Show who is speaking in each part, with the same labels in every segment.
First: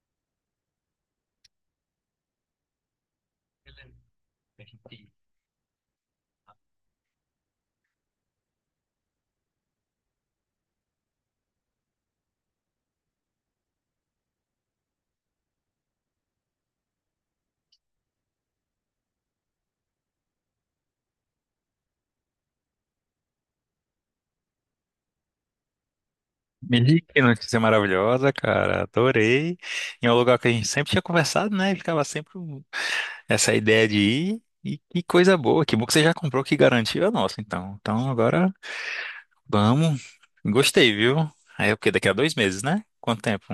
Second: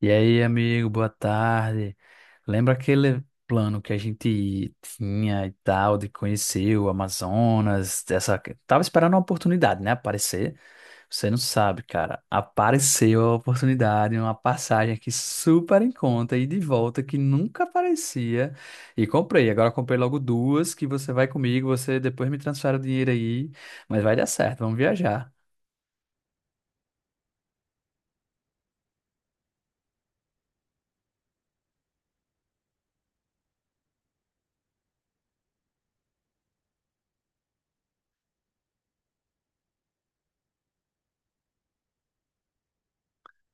Speaker 1: E aí, amigo, boa tarde. Lembra aquele plano que a gente tinha e tal, de conhecer o Amazonas? Tava esperando uma oportunidade, né? Aparecer. Você não sabe, cara. Apareceu a oportunidade, uma passagem aqui super em conta e de volta que nunca aparecia. E comprei. Agora comprei logo duas que você vai comigo, você depois me transfere o dinheiro aí. Mas vai dar certo, vamos viajar.
Speaker 2: Menino, que notícia maravilhosa, cara. Adorei. E é um lugar que a gente sempre tinha conversado, né? Ficava sempre essa ideia de ir. E que coisa boa. Que bom que você já comprou, que garantiu é nossa, então. Então agora vamos. Gostei, viu? Aí é porque daqui a 2 meses, né? Quanto tempo?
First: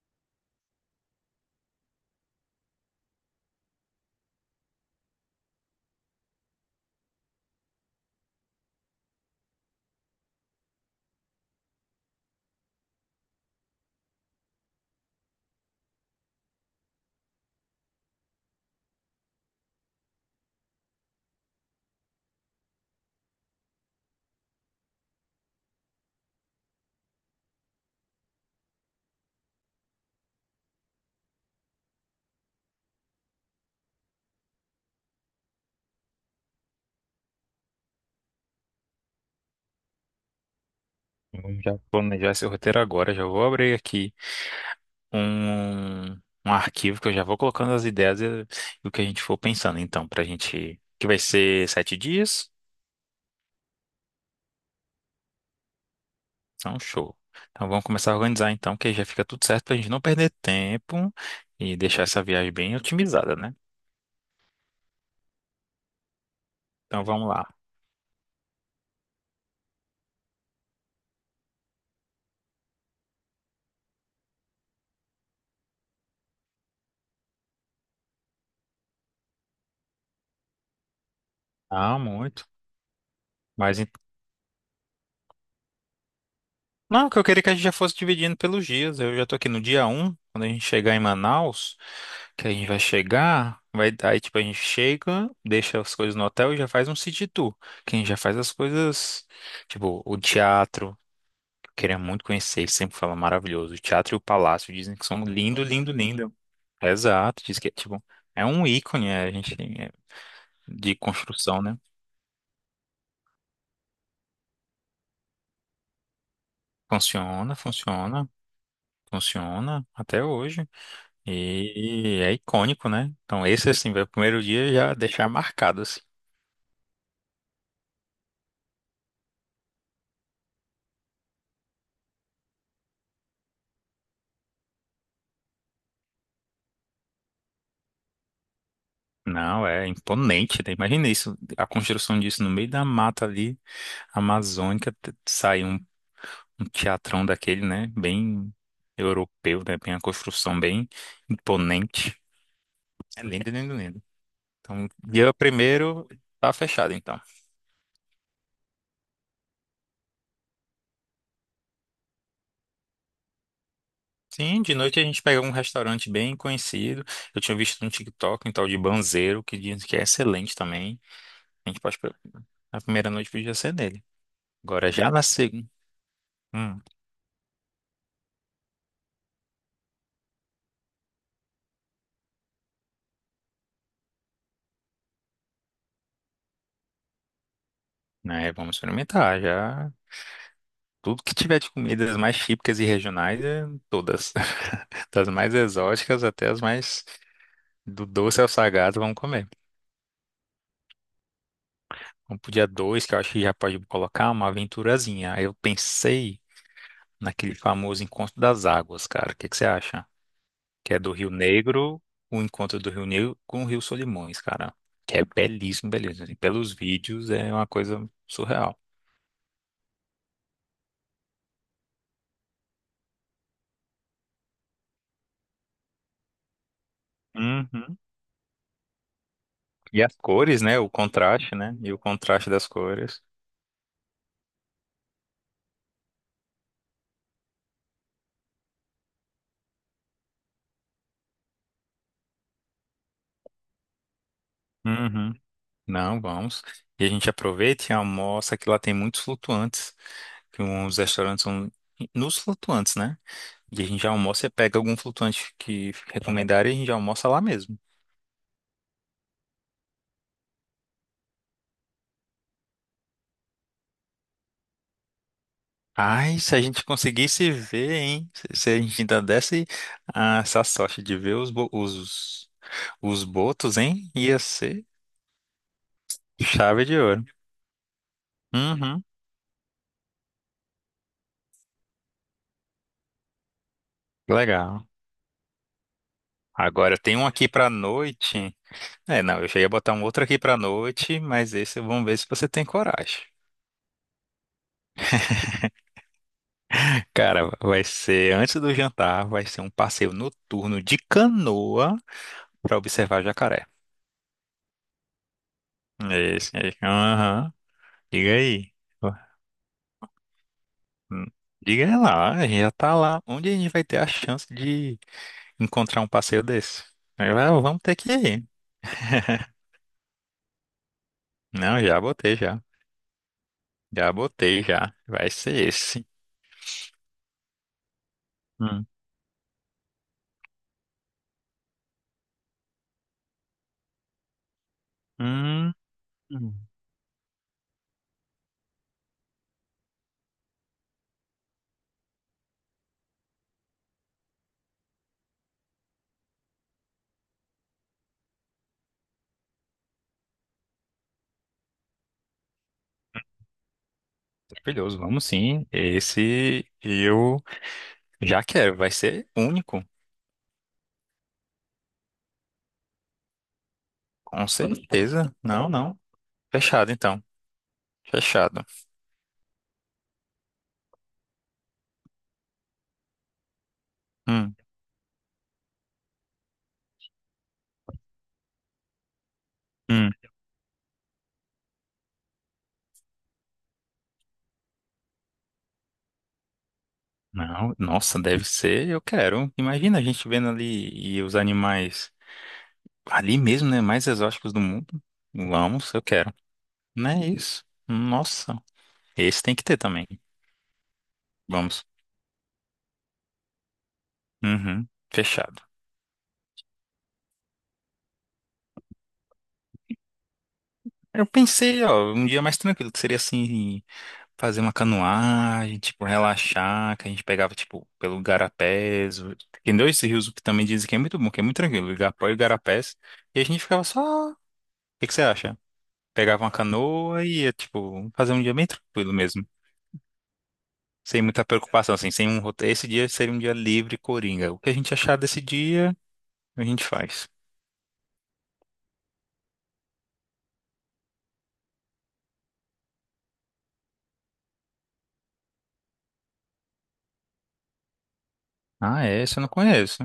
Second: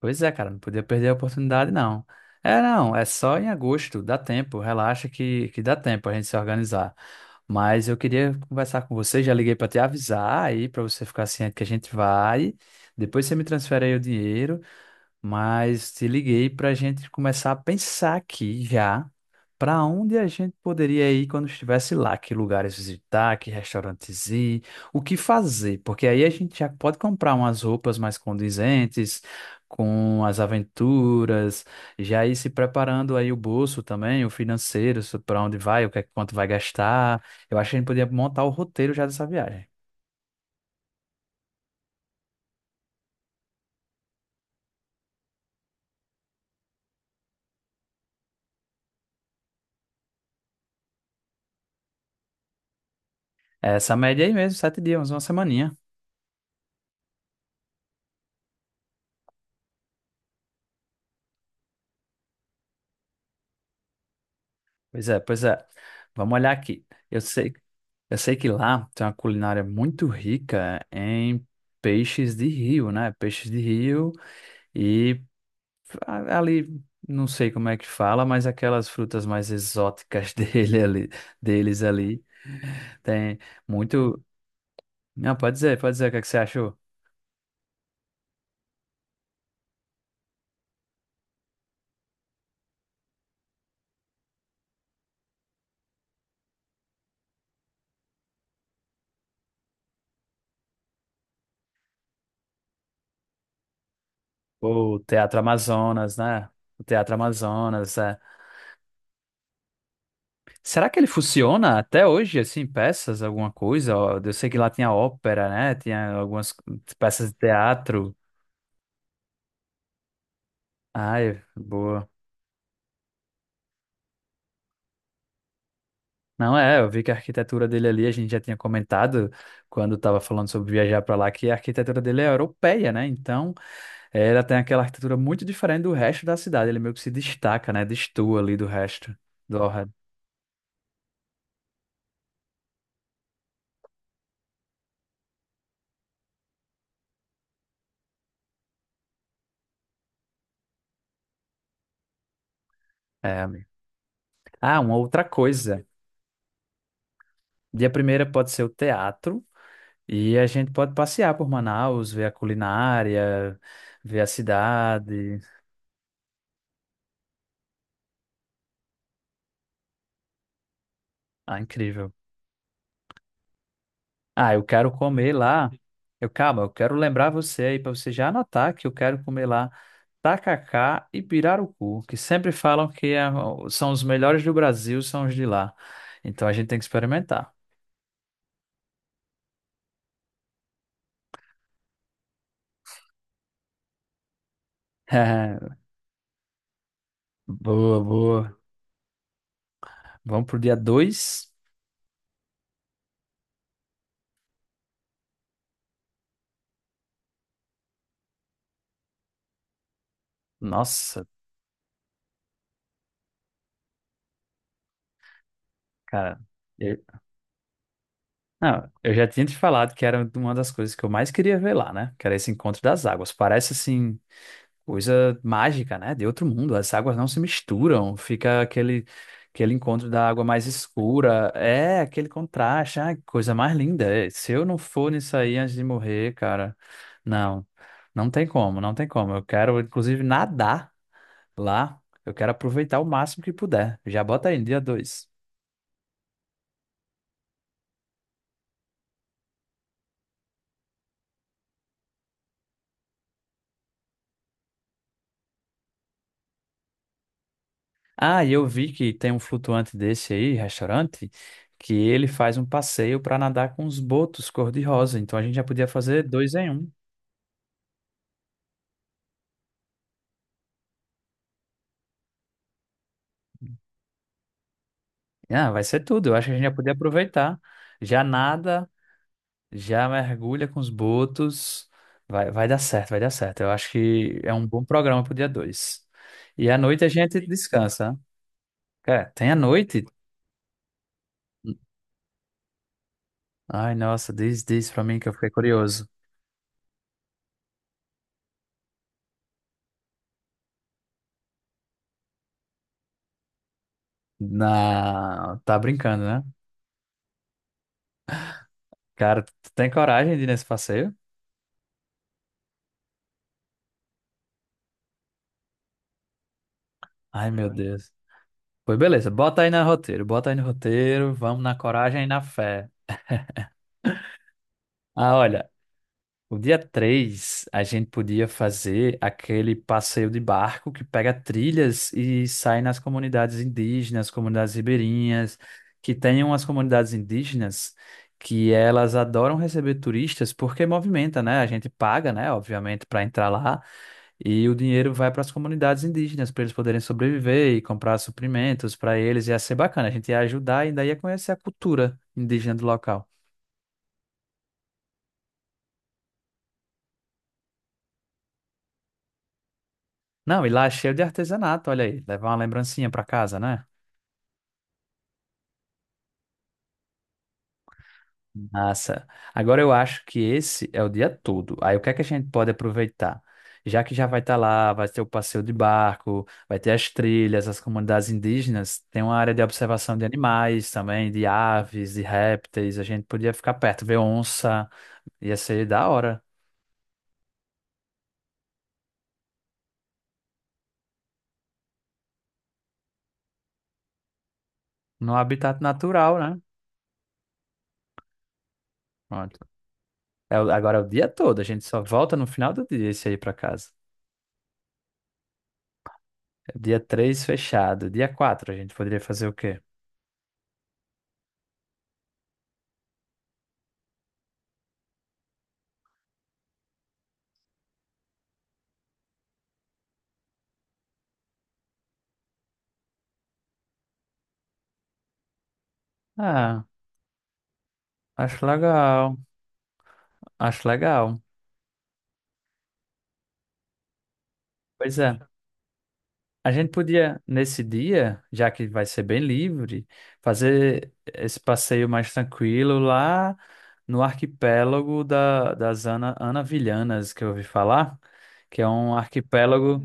Speaker 1: Pois é, cara, não podia perder a oportunidade, não. É, não, é só em agosto, dá tempo, relaxa que dá tempo a gente se organizar. Mas eu queria conversar com você, já liguei para te avisar aí, para você ficar ciente que a gente vai. Depois você me transfere aí o dinheiro, mas te liguei para a gente começar a pensar aqui já para onde a gente poderia ir quando estivesse lá, que lugares visitar, que restaurantes ir, o que fazer, porque aí a gente já pode comprar umas roupas mais condizentes com as aventuras, já ir se preparando aí o bolso também, o financeiro, para onde vai, o que é quanto vai gastar. Eu acho que a gente podia montar o roteiro já dessa viagem.
Speaker 2: Vamos já planejar esse roteiro agora. Já vou abrir aqui um, um arquivo que eu já vou colocando as ideias e o que a gente for pensando, então, pra gente. Que vai ser 7 dias.
Speaker 1: Essa média aí mesmo, 7 dias, uma semaninha.
Speaker 2: Então, show. Então, vamos começar a organizar então, que aí já fica tudo certo pra gente não perder tempo e deixar essa viagem bem otimizada, né?
Speaker 1: Pois é, pois é. Vamos olhar aqui.
Speaker 2: Então,
Speaker 1: Eu
Speaker 2: vamos lá.
Speaker 1: sei, eu sei que lá tem uma culinária muito rica em peixes de rio, né? Peixes de rio e ali, não sei como é que fala, mas aquelas frutas mais exóticas dele ali, deles
Speaker 2: Ah,
Speaker 1: ali.
Speaker 2: muito.
Speaker 1: Tem
Speaker 2: Mas, ent-
Speaker 1: muito. Não, pode dizer o que é que você achou?
Speaker 2: não, que eu queria é que a gente já fosse dividindo pelos dias. Eu já tô aqui no dia 1 quando a gente chegar em Manaus, que a gente vai chegar, vai, aí tipo a gente chega, deixa as coisas no hotel e já faz um city tour, que a gente já faz as coisas, tipo, o teatro. Queria muito conhecer, ele sempre fala maravilhoso. O teatro e o palácio dizem
Speaker 1: O
Speaker 2: que são
Speaker 1: Teatro
Speaker 2: lindo, lindo,
Speaker 1: Amazonas,
Speaker 2: lindo.
Speaker 1: né? O Teatro
Speaker 2: Exato, diz que é
Speaker 1: Amazonas,
Speaker 2: tipo,
Speaker 1: é.
Speaker 2: é um ícone, é, a gente é,
Speaker 1: Será
Speaker 2: de
Speaker 1: que ele
Speaker 2: construção, né?
Speaker 1: funciona até hoje, assim, peças, alguma coisa? Ó, eu sei que lá tinha ópera, né? Tinha algumas peças de
Speaker 2: Funciona,
Speaker 1: teatro.
Speaker 2: funciona, funciona até hoje.
Speaker 1: Ai, boa.
Speaker 2: E é icônico, né? Então esse assim, vai o primeiro dia já deixar marcado assim.
Speaker 1: Não é, eu vi que a arquitetura dele ali, a gente já tinha comentado quando estava falando sobre viajar para lá, que a arquitetura dele é europeia, né? Então, ela tem aquela arquitetura muito diferente do resto da cidade. Ele meio que se destaca, né? Destoa ali do resto do
Speaker 2: Não, é
Speaker 1: Ohad.
Speaker 2: imponente, né? Imagina isso, a construção disso no meio da mata ali, amazônica, sair um teatrão daquele, né? Bem europeu, né? Bem a construção bem imponente. É
Speaker 1: É,
Speaker 2: lindo,
Speaker 1: amigo.
Speaker 2: lindo, lindo.
Speaker 1: Ah,
Speaker 2: Então,
Speaker 1: uma outra
Speaker 2: dia
Speaker 1: coisa.
Speaker 2: primeiro tá fechado, então.
Speaker 1: Dia primeira pode ser o teatro. E a gente pode passear por Manaus, ver a culinária, ver a
Speaker 2: Sim, de noite a gente
Speaker 1: cidade.
Speaker 2: pega um restaurante bem conhecido. Eu tinha visto no TikTok um tal de Banzeiro, que diz que é excelente também.
Speaker 1: Ah,
Speaker 2: A gente pode...
Speaker 1: incrível.
Speaker 2: A primeira noite podia ser nele.
Speaker 1: Ah, eu quero
Speaker 2: Agora já na
Speaker 1: comer
Speaker 2: segunda...
Speaker 1: lá. Eu, calma, eu
Speaker 2: Hum,
Speaker 1: quero lembrar você aí para você já anotar que eu quero comer lá tacacá e pirarucu, que sempre falam que são os melhores do Brasil, são os de lá. Então a gente tem que experimentar.
Speaker 2: né? Vamos experimentar, já... Tudo que tiver de comidas mais típicas e regionais, é todas. Das mais exóticas até as mais
Speaker 1: Boa,
Speaker 2: do doce ao
Speaker 1: boa.
Speaker 2: salgado, vamos comer.
Speaker 1: Vamos pro dia 2.
Speaker 2: Vamos pro dia 2 que eu acho que já pode colocar uma aventurazinha. Aí eu pensei naquele famoso encontro das águas, cara. O que que você acha? Que é do
Speaker 1: Nossa,
Speaker 2: Rio Negro, o encontro do Rio Negro com o Rio Solimões, cara. Que é belíssimo, belíssimo. Assim,
Speaker 1: cara.
Speaker 2: pelos vídeos é uma coisa surreal.
Speaker 1: Não, eu já tinha te falado que era uma das coisas que eu mais queria ver lá, né? Que era esse encontro das águas. Parece assim, coisa mágica, né? De outro mundo. As águas não se
Speaker 2: Uhum.
Speaker 1: misturam, fica aquele
Speaker 2: E
Speaker 1: encontro
Speaker 2: as
Speaker 1: da água
Speaker 2: cores,
Speaker 1: mais
Speaker 2: né? O
Speaker 1: escura.
Speaker 2: contraste, né? E o
Speaker 1: É, aquele
Speaker 2: contraste das
Speaker 1: contraste. Ai, que
Speaker 2: cores.
Speaker 1: coisa mais linda. É, se eu não for nisso aí antes de morrer, cara, não, não tem como, não tem como. Eu quero, inclusive, nadar lá. Eu quero aproveitar o máximo que puder. Já bota aí, dia 2.
Speaker 2: Uhum. Não, vamos. E a gente aproveita e almoça, que lá tem muitos flutuantes. Que uns restaurantes são nos flutuantes, né? E a gente já almoça, você pega algum flutuante que recomendarem e a gente já almoça lá mesmo.
Speaker 1: Ah, e eu vi que tem um flutuante desse aí, restaurante, que ele faz um passeio para nadar com os botos cor-de-rosa. Então a gente já podia fazer
Speaker 2: Ai,
Speaker 1: dois
Speaker 2: se a
Speaker 1: em
Speaker 2: gente
Speaker 1: um.
Speaker 2: conseguisse ver, hein? Se a gente ainda desse ah, essa sorte de ver os botos, hein? Ia ser
Speaker 1: Ah, vai ser tudo. Eu acho que a gente já
Speaker 2: chave
Speaker 1: podia
Speaker 2: de ouro.
Speaker 1: aproveitar. Já nada,
Speaker 2: Uhum,
Speaker 1: já mergulha com os botos. Vai, vai dar certo, vai dar certo. Eu acho que é um bom
Speaker 2: legal.
Speaker 1: programa pro dia 2. E à
Speaker 2: Agora
Speaker 1: noite a
Speaker 2: tem um
Speaker 1: gente
Speaker 2: aqui pra
Speaker 1: descansa, né?
Speaker 2: noite. É,
Speaker 1: Cara,
Speaker 2: não, eu
Speaker 1: tem a
Speaker 2: já ia botar um
Speaker 1: noite?
Speaker 2: outro aqui pra noite, mas esse vamos ver se você tem coragem.
Speaker 1: Ai, nossa, diz, diz pra mim que eu fiquei curioso.
Speaker 2: Cara, vai ser antes do jantar, vai ser um passeio noturno de canoa pra observar jacaré.
Speaker 1: Na... Tá brincando,
Speaker 2: É
Speaker 1: né?
Speaker 2: esse aí. Aham. Diga aí.
Speaker 1: Cara, tu tem coragem de ir nesse passeio?
Speaker 2: Hum. Diga lá, a gente já tá lá. Onde a gente vai ter a chance de encontrar um passeio desse? Aí, vai,
Speaker 1: Ai, meu
Speaker 2: vamos ter
Speaker 1: Deus.
Speaker 2: que ir.
Speaker 1: Pois beleza, bota aí no roteiro, bota aí no roteiro, vamos na
Speaker 2: Não, já
Speaker 1: coragem e
Speaker 2: botei
Speaker 1: na
Speaker 2: já.
Speaker 1: fé.
Speaker 2: Já botei já. Vai
Speaker 1: Ah, olha,
Speaker 2: ser esse.
Speaker 1: o dia 3 a gente podia
Speaker 2: Hum.
Speaker 1: fazer aquele passeio de barco que pega trilhas e sai nas comunidades indígenas, comunidades ribeirinhas,
Speaker 2: Hum.
Speaker 1: que tem umas
Speaker 2: Hum.
Speaker 1: comunidades indígenas que elas adoram receber turistas porque movimenta, né? A gente paga, né, obviamente, para entrar lá, e o dinheiro vai para as comunidades indígenas, para eles poderem sobreviver e comprar suprimentos para eles. Ia ser bacana, a gente ia ajudar e ainda ia conhecer a cultura indígena do local.
Speaker 2: Maravilhoso, vamos sim. Esse eu já quero. Vai ser único,
Speaker 1: Não, e lá é cheio de artesanato, olha aí, levar uma lembrancinha para casa, né?
Speaker 2: com certeza. Não, não. Fechado então. Fechado.
Speaker 1: Massa. Agora eu acho que esse é o dia todo. Aí o que é que a gente pode aproveitar? Já que já vai
Speaker 2: Hum.
Speaker 1: estar lá, vai ter o passeio de barco, vai ter as trilhas, as comunidades indígenas, tem uma área de
Speaker 2: Hum.
Speaker 1: observação de animais também, de aves, de répteis, a gente podia ficar perto, ver onça. Ia ser da hora.
Speaker 2: Não, nossa, deve ser, eu quero. Imagina a gente vendo ali e os animais ali mesmo, né, mais exóticos do mundo.
Speaker 1: No habitat
Speaker 2: Vamos, eu quero.
Speaker 1: natural, né?
Speaker 2: Não é isso. Nossa, esse tem
Speaker 1: Pronto.
Speaker 2: que ter também.
Speaker 1: É, agora é o dia todo, a gente
Speaker 2: Vamos.
Speaker 1: só volta no final do dia esse aí pra casa.
Speaker 2: Uhum, fechado.
Speaker 1: Dia 3 fechado. Dia 4 a gente poderia fazer o quê?
Speaker 2: Eu pensei, ó, um dia mais tranquilo, que seria assim, fazer uma canoagem, tipo, relaxar, que a gente pegava, tipo, pelo Tem dois rios que também dizem que é muito bom, que é muito tranquilo, o Igapó e o Garapés. E a gente ficava só. O que que você acha? Pegava uma
Speaker 1: Ah,
Speaker 2: canoa e ia, tipo, fazer um dia
Speaker 1: acho
Speaker 2: bem tranquilo
Speaker 1: legal.
Speaker 2: mesmo.
Speaker 1: Acho
Speaker 2: Sem
Speaker 1: legal.
Speaker 2: muita preocupação, assim, sem um roteiro. Esse dia seria um dia livre, coringa. O que a gente achar
Speaker 1: Pois é.
Speaker 2: desse dia, a
Speaker 1: A
Speaker 2: gente
Speaker 1: gente
Speaker 2: faz.
Speaker 1: podia, nesse dia, já que vai ser bem livre, fazer esse passeio mais tranquilo lá no arquipélago das Anavilhanas, que eu ouvi falar, que é
Speaker 2: Ah,
Speaker 1: um
Speaker 2: é? Esse eu não conheço.
Speaker 1: arquipélago,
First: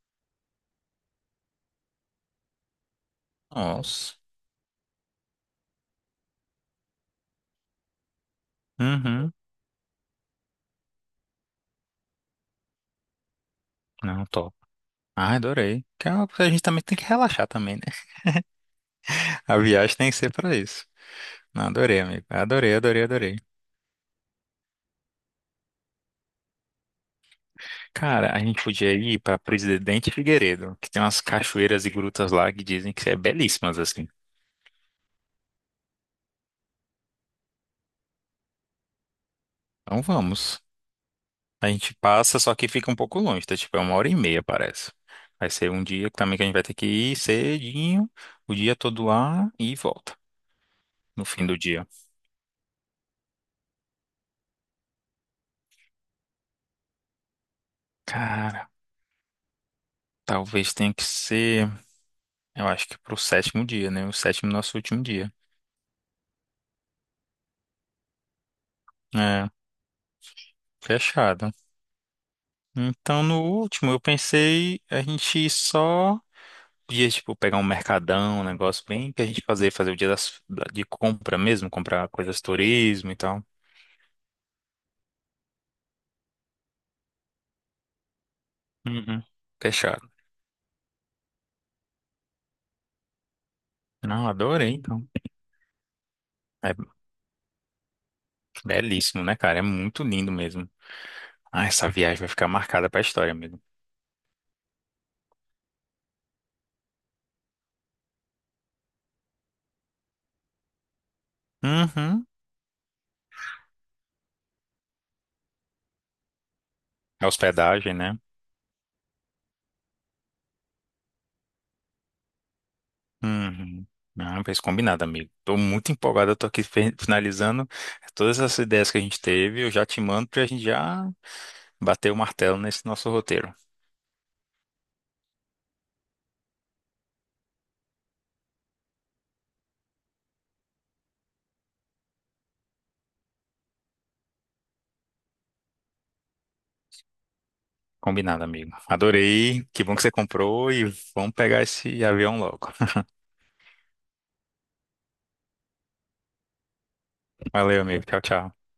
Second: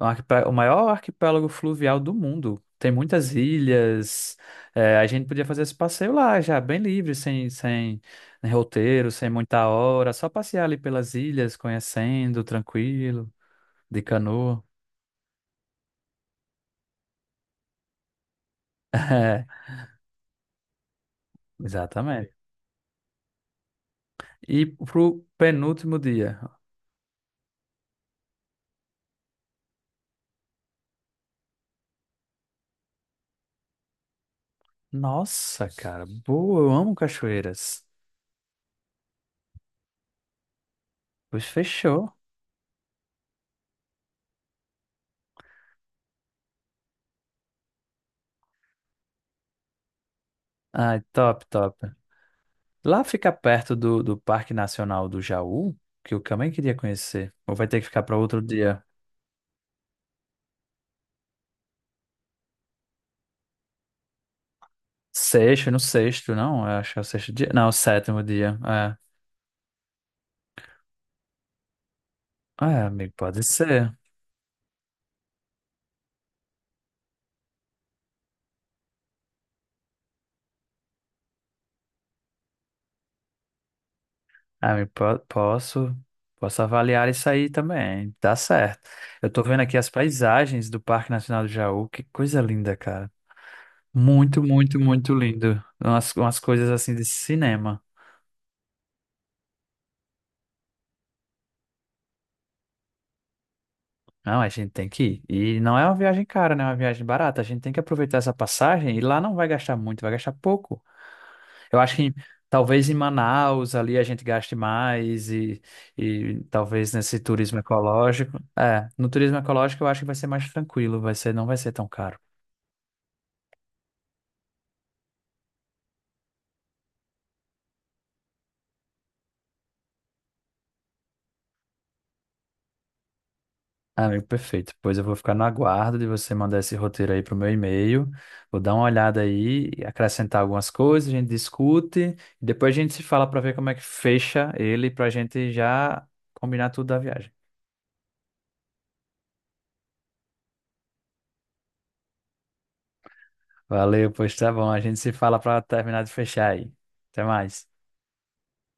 Speaker 1: o maior arquipélago fluvial do mundo. Tem muitas
Speaker 2: Nossa.
Speaker 1: ilhas. É, a gente podia fazer esse passeio lá, já bem livre, sem roteiro, sem
Speaker 2: Uhum.
Speaker 1: muita hora, só passear ali pelas ilhas, conhecendo, tranquilo, de
Speaker 2: Não, top.
Speaker 1: canoa.
Speaker 2: Ah, adorei. Que é uma coisa que a gente também tem que relaxar também, né?
Speaker 1: É,
Speaker 2: A viagem tem que ser pra isso. Não, adorei, amigo.
Speaker 1: exatamente.
Speaker 2: Adorei, adorei, adorei.
Speaker 1: E pro penúltimo dia.
Speaker 2: Cara, a gente podia ir pra Presidente Figueiredo, que tem umas cachoeiras e grutas lá que dizem que é belíssimas, assim.
Speaker 1: Nossa, cara, boa, eu amo cachoeiras.
Speaker 2: Então vamos.
Speaker 1: Pois
Speaker 2: A gente
Speaker 1: fechou.
Speaker 2: passa, só que fica um pouco longe, tá? Tipo, é 1 hora e meia, parece. Vai ser um dia também que a gente vai ter que ir cedinho, o dia todo lá e volta
Speaker 1: Ai,
Speaker 2: no
Speaker 1: top,
Speaker 2: fim do
Speaker 1: top.
Speaker 2: dia.
Speaker 1: Lá fica perto do Parque Nacional do Jaú, que eu também queria conhecer. Ou vai ter que ficar para outro
Speaker 2: Cara,
Speaker 1: dia?
Speaker 2: talvez tenha que ser, eu acho que pro sétimo dia, né? O sétimo nosso último dia.
Speaker 1: Sexto, no sexto, não? Eu acho que é o sexto dia. Não, o sétimo dia. É.
Speaker 2: É, fechado.
Speaker 1: Ah, é, amigo,
Speaker 2: Então,
Speaker 1: pode
Speaker 2: no último,
Speaker 1: ser.
Speaker 2: eu pensei a gente ir só dias tipo, pegar um mercadão, um negócio bem que a gente fazer, fazer o dia de compra mesmo, comprar coisas de turismo e tal.
Speaker 1: Ah, amigo, posso avaliar isso aí também. Tá certo.
Speaker 2: Uhum.
Speaker 1: Eu tô vendo aqui as
Speaker 2: Fechado.
Speaker 1: paisagens do Parque Nacional do Jaú. Que coisa linda, cara.
Speaker 2: Não,
Speaker 1: Muito,
Speaker 2: adorei,
Speaker 1: muito,
Speaker 2: então.
Speaker 1: muito lindo. Umas coisas
Speaker 2: É
Speaker 1: assim de cinema.
Speaker 2: belíssimo, né, cara? É muito lindo mesmo. Ah, essa viagem vai ficar marcada pra história, amigo.
Speaker 1: Não, a gente tem que ir. E não é uma viagem cara, né? É uma viagem barata. A gente tem que aproveitar essa passagem e lá não vai gastar muito, vai gastar pouco. Eu acho que
Speaker 2: Uhum.
Speaker 1: talvez em Manaus ali a gente gaste mais e talvez nesse
Speaker 2: A
Speaker 1: turismo
Speaker 2: hospedagem, né?
Speaker 1: ecológico. É, no turismo ecológico eu acho que vai ser mais tranquilo, vai ser, não vai ser tão caro.
Speaker 2: Uhum. Não, fez combinado, amigo. Tô muito empolgado, eu tô aqui finalizando todas essas ideias que a gente teve. Eu já te mando pra gente já bater o martelo nesse nosso roteiro.
Speaker 1: Amigo, perfeito. Pois eu vou ficar no aguardo de você mandar esse roteiro aí pro meu e-mail. Vou dar uma olhada aí, acrescentar algumas coisas, a gente discute e depois a gente se fala para ver como é que fecha ele para a gente já combinar tudo da viagem.
Speaker 2: Combinado, amigo. Adorei. Que bom que você comprou e vamos pegar esse avião logo.
Speaker 1: Valeu, pois tá bom. A gente se fala para terminar de fechar aí. Até mais.
Speaker 2: Valeu, amigo. Tchau, tchau.